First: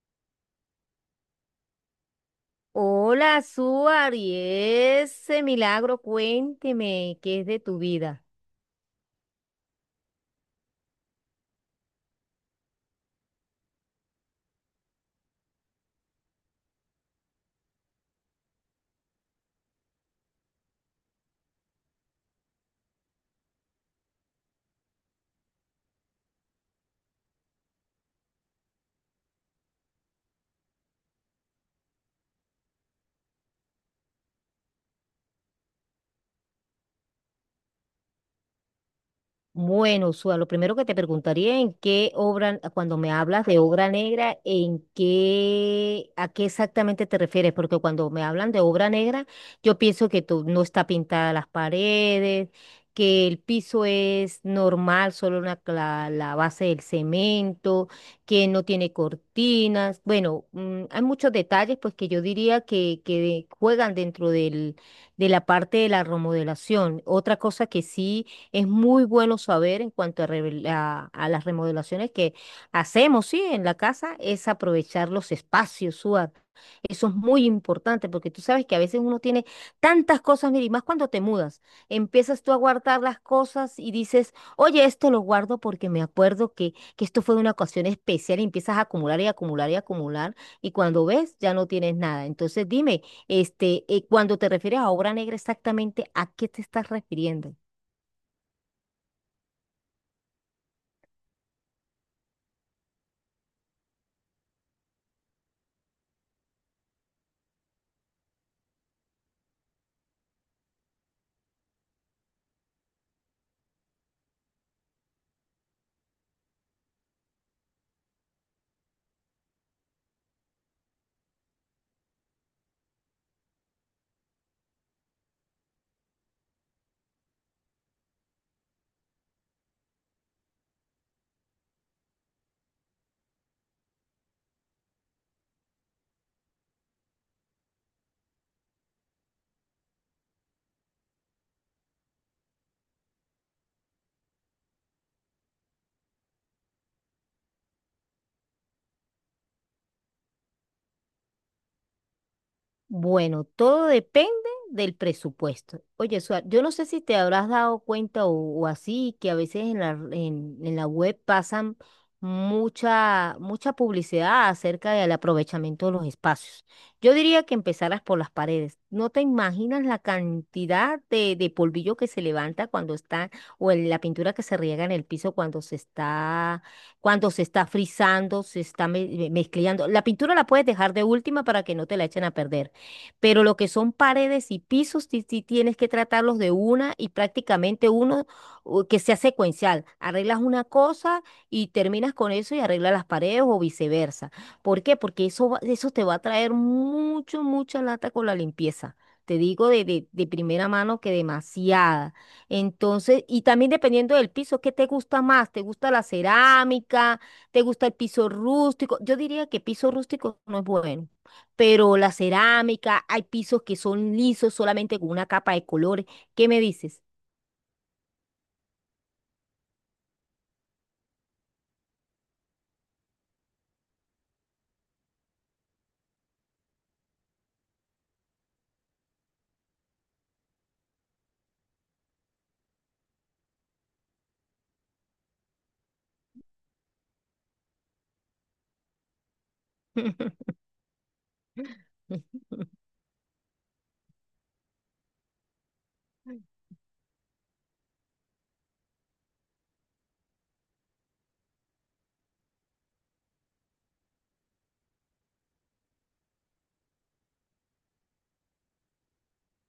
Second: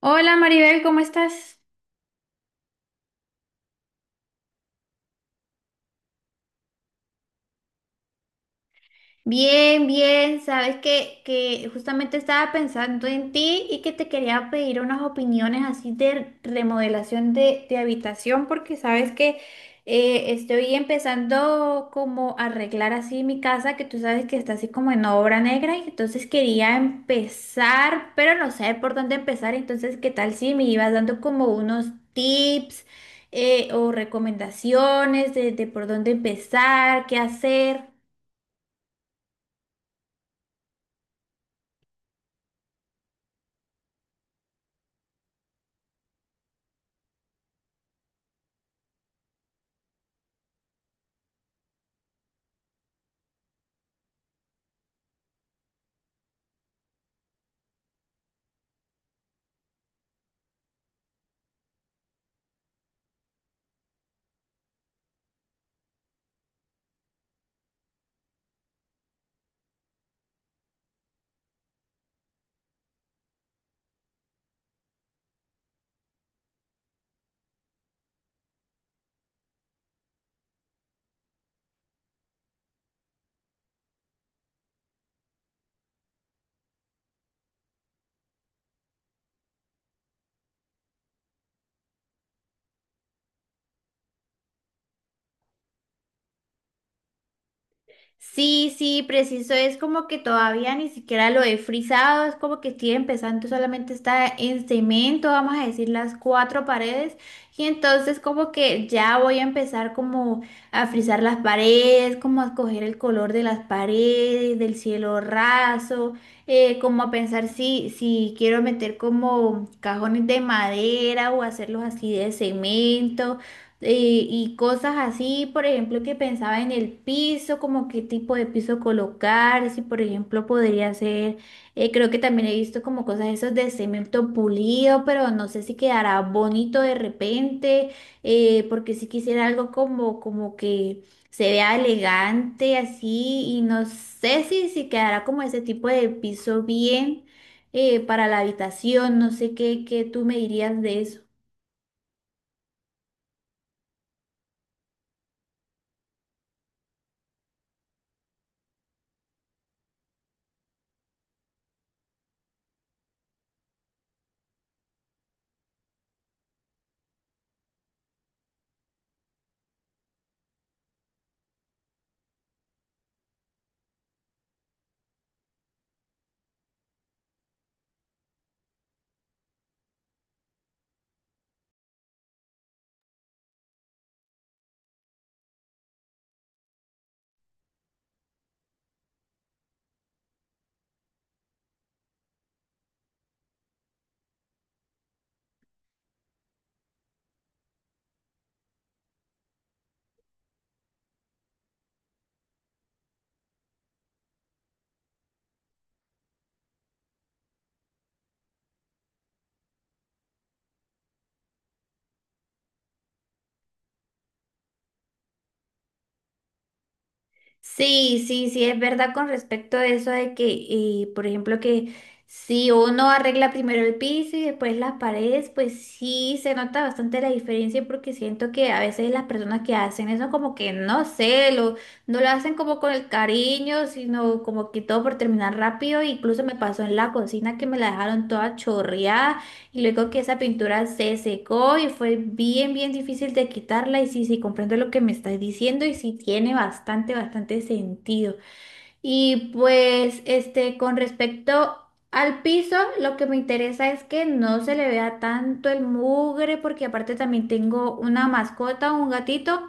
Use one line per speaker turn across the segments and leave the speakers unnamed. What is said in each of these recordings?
Hola Maribel, ¿cómo estás?
Hola, Suar, y ese milagro, cuénteme, ¿qué es de tu vida?
Bien, bien, sabes que justamente estaba pensando en ti y que te quería pedir unas opiniones así de remodelación de habitación porque sabes que estoy empezando como a arreglar así mi casa que tú sabes que está así como en obra negra y entonces quería empezar, pero no sé por dónde empezar. Entonces qué tal si me ibas dando como unos tips o recomendaciones de por dónde empezar, qué hacer.
Bueno, Sua, lo primero que te preguntaría en qué obra, cuando me hablas de obra negra, a qué exactamente te refieres, porque cuando me hablan de obra negra, yo pienso que no está pintada las paredes, que el piso es normal, solo la, base del cemento, que no tiene cortinas. Bueno, mm, hay muchos detalles, pues que yo diría que juegan dentro de la parte de la remodelación. Otra cosa que sí. Es muy bueno saber en cuanto a, a las remodelaciones que hacemos, sí, en la casa, es aprovechar los espacios, Suar. Eso es muy importante porque tú sabes que a veces uno tiene tantas cosas, mira, y más cuando te mudas, empiezas tú a guardar las cosas y dices, oye, esto lo guardo porque me acuerdo que esto fue una ocasión especial y empiezas a acumular y acumular y acumular y cuando ves ya no tienes nada. Entonces dime, este, cuando te refieres a obra negra, exactamente, ¿a qué te estás refiriendo?
Sí, sí, preciso, es como que todavía ni siquiera lo he frisado, es como que estoy empezando, solamente está en cemento, vamos a decir las cuatro paredes, y entonces como que ya voy a empezar como a frisar las paredes, como a escoger el color de las paredes, del cielo raso, como a pensar si quiero meter como cajones de madera o hacerlos así de cemento y cosas así. Por ejemplo, que pensaba en el piso, como qué tipo de piso colocar, si por ejemplo podría ser, creo que también he visto como cosas esos de cemento pulido, pero no sé si quedará bonito de repente, porque si quisiera algo como, como que se vea elegante así, y no sé si, si quedará como ese tipo de piso bien para la habitación. No sé qué, qué tú me dirías de eso.
Bueno, todo depende del presupuesto. Oye, Suar, yo no sé si te habrás dado cuenta o así, que a veces en la web pasan mucha publicidad acerca del aprovechamiento de los espacios. Yo diría que empezaras por las paredes. No te imaginas la cantidad de polvillo que se levanta cuando está, o en la pintura que se riega en el piso cuando se está frizando, se está mezclando. La pintura la puedes dejar de última para que no te la echen a perder, pero lo que son paredes y pisos, sí, sí tienes que tratarlos de una y prácticamente uno que sea secuencial. Arreglas una cosa y terminas con eso y arreglas las paredes o viceversa. ¿Por qué? Porque eso, eso te va a traer mucha lata con la limpieza. Te digo de primera mano que demasiada. Entonces, y también dependiendo del piso, ¿qué te gusta más? ¿Te gusta la cerámica? ¿Te gusta el piso rústico? Yo diría que piso rústico no es bueno, pero la cerámica, hay pisos que son lisos solamente con una capa de colores. ¿Qué me dices?
Sí, sí, sí, es verdad con respecto a eso de que, por ejemplo, que si uno arregla primero el piso y después las paredes, pues sí se nota bastante la diferencia, porque siento que a veces las personas que hacen eso como que no sé, no lo hacen como con el cariño, sino como que todo por terminar rápido. Incluso me pasó en la cocina que me la dejaron toda chorreada. Y luego que esa pintura se secó y fue bien, bien difícil de quitarla. Y sí, sí, comprendo lo que me estás diciendo y sí tiene bastante, bastante sentido. Y pues, este, con respecto al piso, lo que me interesa es que no se le vea tanto el mugre, porque aparte también tengo una mascota, un gatito.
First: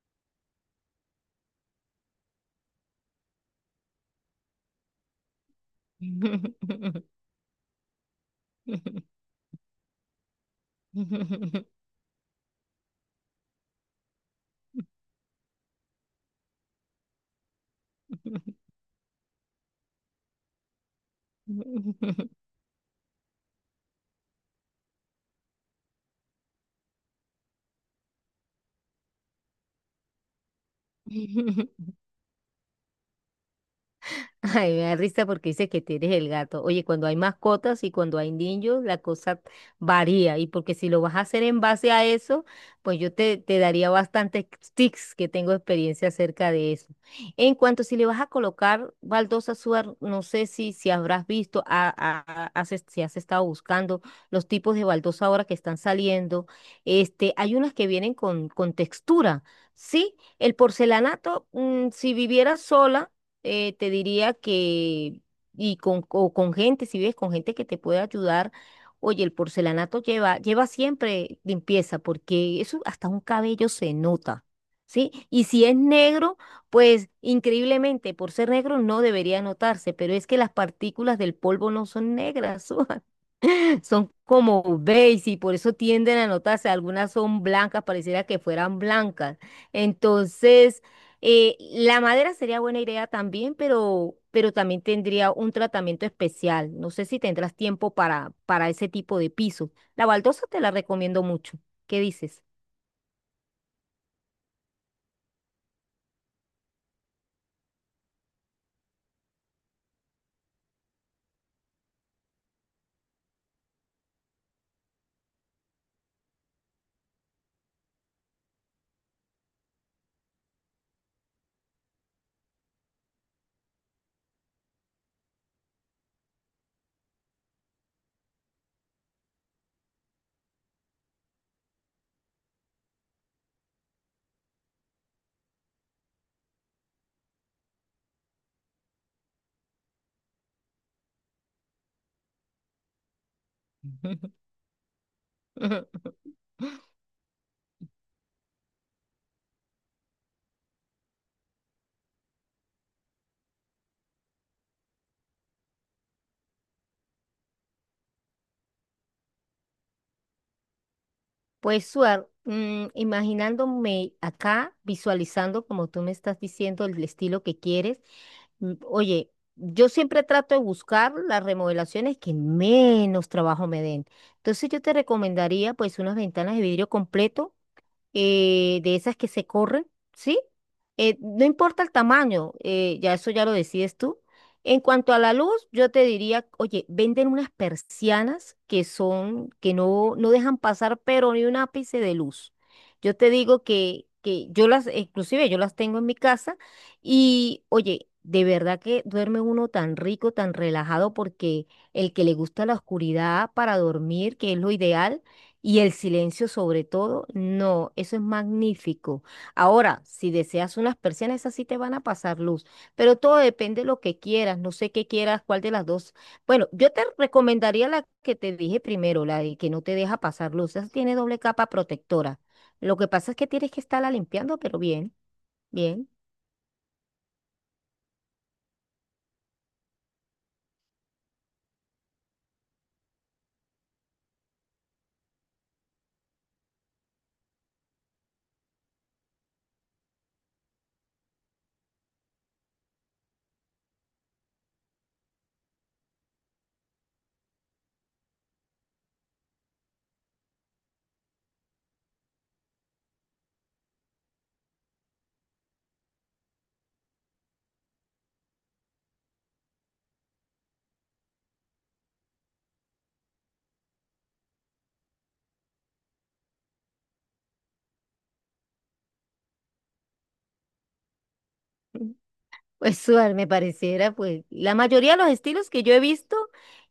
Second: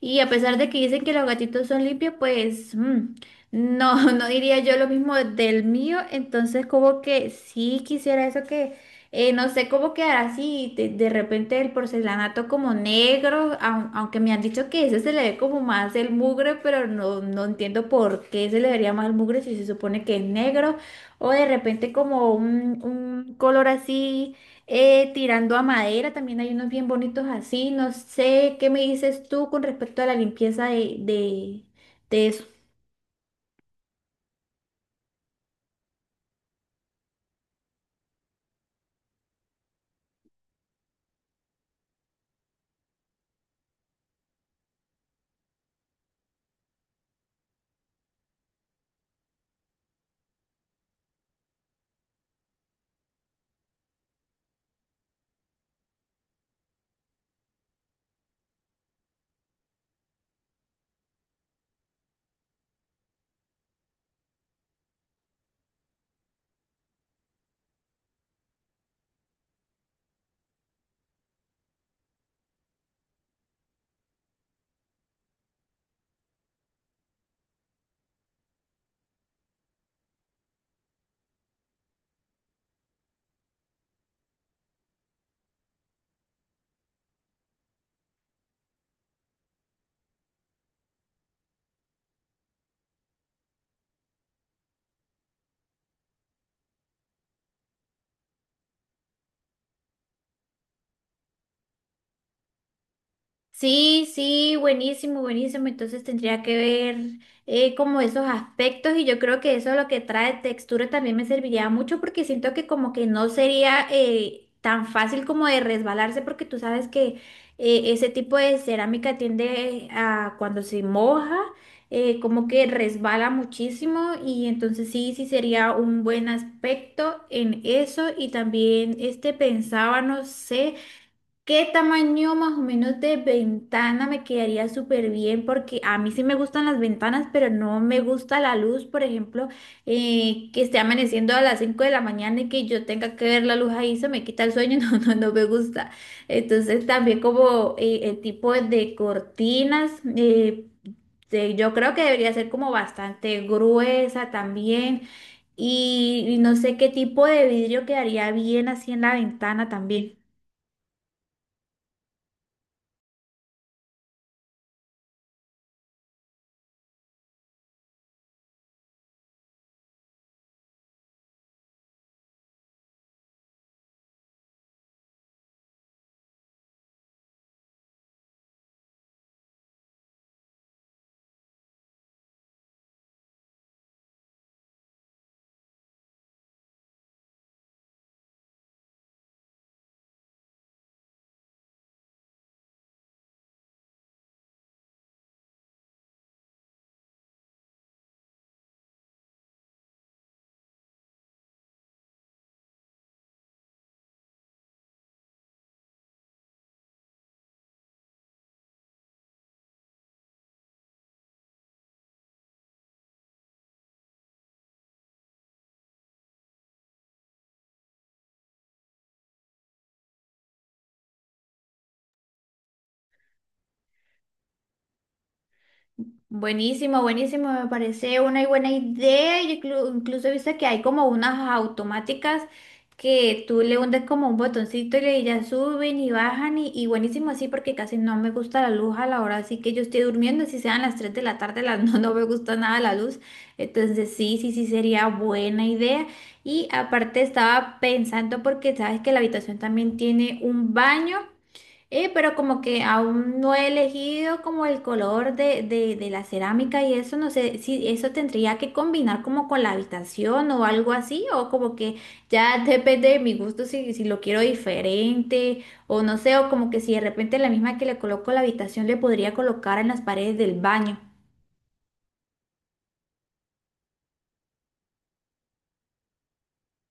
Y a pesar de que dicen que los gatitos son limpios, pues no, no diría yo lo mismo del mío. Entonces, como que sí quisiera eso que no sé cómo quedará así de repente el porcelanato como negro, aunque me han dicho que ese se le ve como más el mugre, pero no, no entiendo por qué se le vería más el mugre si se supone que es negro, o de repente como un color así tirando a madera. También hay unos bien bonitos así, no sé qué me dices tú con respecto a la limpieza de eso.
Ay, me da risa porque dice que tienes el gato. Oye, cuando hay mascotas y cuando hay niños, la cosa varía. Y porque si lo vas a hacer en base a eso, pues yo te daría bastantes tips que tengo experiencia acerca de eso. En cuanto si le vas a colocar baldosa, Suar, no sé si, si habrás visto, si has estado buscando los tipos de baldosa ahora que están saliendo. Este, hay unas que vienen con textura, ¿sí? El porcelanato, mm, si viviera sola, te diría que, y con, o con gente, si ves, con gente que te puede ayudar. Oye, el porcelanato lleva siempre limpieza, porque eso hasta un cabello se nota, ¿sí? Y si es negro, pues increíblemente, por ser negro no debería notarse, pero es que las partículas del polvo no son negras. Son como beige y por eso tienden a notarse. Algunas son blancas, pareciera que fueran blancas. Entonces, la madera sería buena idea también, pero también tendría un tratamiento especial. No sé si tendrás tiempo para ese tipo de piso. La baldosa te la recomiendo mucho. ¿Qué dices?
Sí, sí, buenísimo, buenísimo. Entonces tendría que ver como esos aspectos y yo creo que eso es lo que trae textura también me serviría mucho, porque siento que como que no sería tan fácil como de resbalarse porque tú sabes que ese tipo de cerámica tiende a cuando se moja como que resbala muchísimo. Y entonces sí, sí sería un buen aspecto en eso. Y también este pensaba, no sé, ¿qué tamaño más o menos de ventana me quedaría súper bien? Porque a mí sí me gustan las ventanas, pero no me gusta la luz. Por ejemplo, que esté amaneciendo a las 5 de la mañana y que yo tenga que ver la luz ahí, se me quita el sueño, no, no, no me gusta. Entonces también como el tipo de cortinas, eh, yo creo que debería ser como bastante gruesa también y no sé qué tipo de vidrio quedaría bien así en la ventana también.
Pues, Suar, mm, imaginándome acá, visualizando como tú me estás diciendo el estilo que quieres, mm, oye, yo siempre trato de buscar las remodelaciones que menos trabajo me den. Entonces yo te recomendaría pues unas ventanas de vidrio completo, de esas que se corren, ¿sí? No importa el tamaño, ya eso ya lo decides tú. En cuanto a la luz, yo te diría, oye, venden unas persianas que son, que no, no dejan pasar, pero ni un ápice de luz. Yo te digo que yo las, inclusive yo las tengo en mi casa y, oye, de verdad que duerme uno tan rico, tan relajado, porque el que le gusta la oscuridad para dormir, que es lo ideal, y el silencio sobre todo, no, eso es magnífico. Ahora, si deseas unas persianas, esas sí te van a pasar luz, pero todo depende de lo que quieras, no sé qué quieras, cuál de las dos. Bueno, yo te recomendaría la que te dije primero, la de que no te deja pasar luz, esa tiene doble capa protectora. Lo que pasa es que tienes que estarla limpiando, pero bien, bien.
Buenísimo, buenísimo, me parece una buena idea. Yo incluso he visto que hay como unas automáticas que tú le hundes como un botoncito y ya suben y bajan y buenísimo así, porque casi no me gusta la luz a la hora así que yo estoy durmiendo, si sean las 3 de la tarde, las, no, no me gusta nada la luz. Entonces sí, sí, sí sería buena idea. Y aparte estaba pensando porque sabes que la habitación también tiene un baño. Pero como que aún no he elegido como el color de la cerámica y eso, no sé si eso tendría que combinar como con la habitación o algo así, o como que ya depende de mi gusto si, si lo quiero diferente, o no sé, o como que si de repente la misma que le coloco a la habitación le podría colocar en las paredes del baño.
Pues Suar, me pareciera, pues la mayoría de los estilos que yo he visto,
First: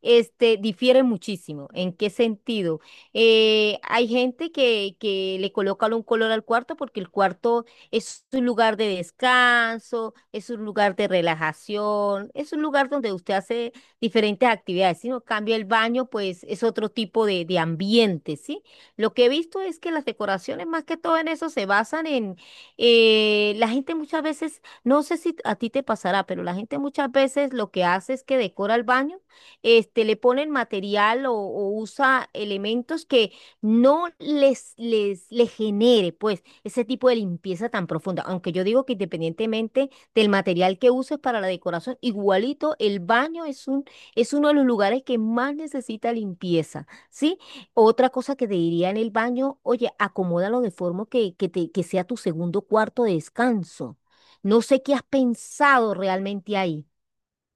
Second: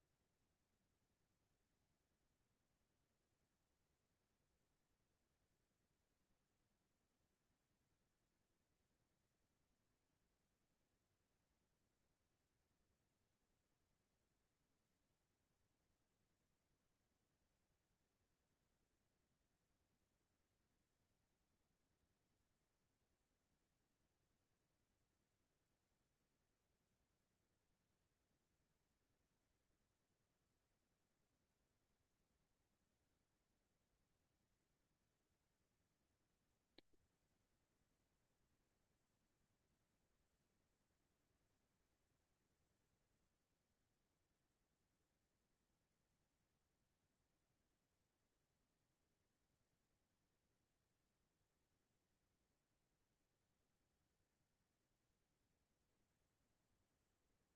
este, difieren muchísimo. ¿En qué sentido? Hay gente que le coloca un color al cuarto porque el cuarto es un lugar de descanso, es un lugar de relajación, es un lugar donde usted hace diferentes actividades. Si no cambia el baño, pues es otro tipo de ambiente, ¿sí? Lo que he visto es que las decoraciones más que todo en eso se basan en la gente muchas veces, no sé si a ti te pasará, pero la gente muchas veces lo que hace es que decora el baño, este, le ponen material o usa elementos que no les genere, pues, ese tipo de limpieza tan profunda. Aunque yo digo que independientemente del material que uses para la decoración, igualito el baño es es uno de los lugares que más necesita limpieza, ¿sí? Otra cosa que te diría en el baño, oye, acomódalo de forma que sea tu segundo cuarto de descanso. No sé qué has pensado realmente ahí.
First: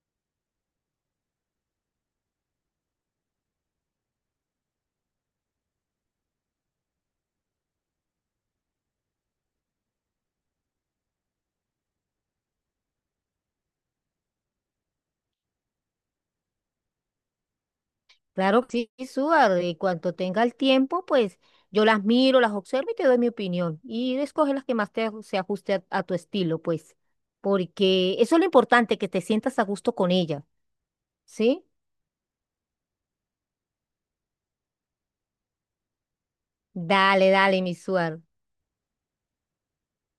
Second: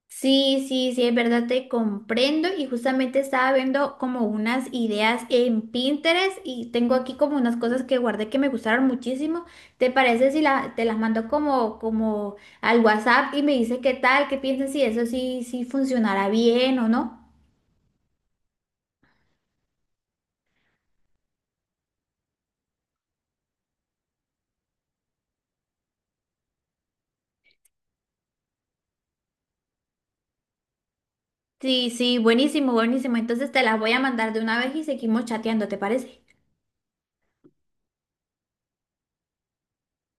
Sí, sí, sí, es verdad, te comprendo. Y justamente estaba viendo como unas ideas en Pinterest y tengo aquí como unas cosas que guardé que me gustaron muchísimo. ¿Te parece si te las mando como al WhatsApp y me dices qué tal, qué piensas si eso sí, sí funcionará bien o no?
Claro que sí, Suar, y cuanto tenga el tiempo, pues yo las miro, las observo y te doy mi opinión. Y escoge las que más te, se ajuste a tu estilo, pues. Porque eso es lo importante, que te sientas a gusto con ella, ¿sí?
Sí, sí, buenísimo, buenísimo. Entonces te las voy a mandar de una vez y seguimos chateando, ¿te parece?
Dale, dale, mi Suar.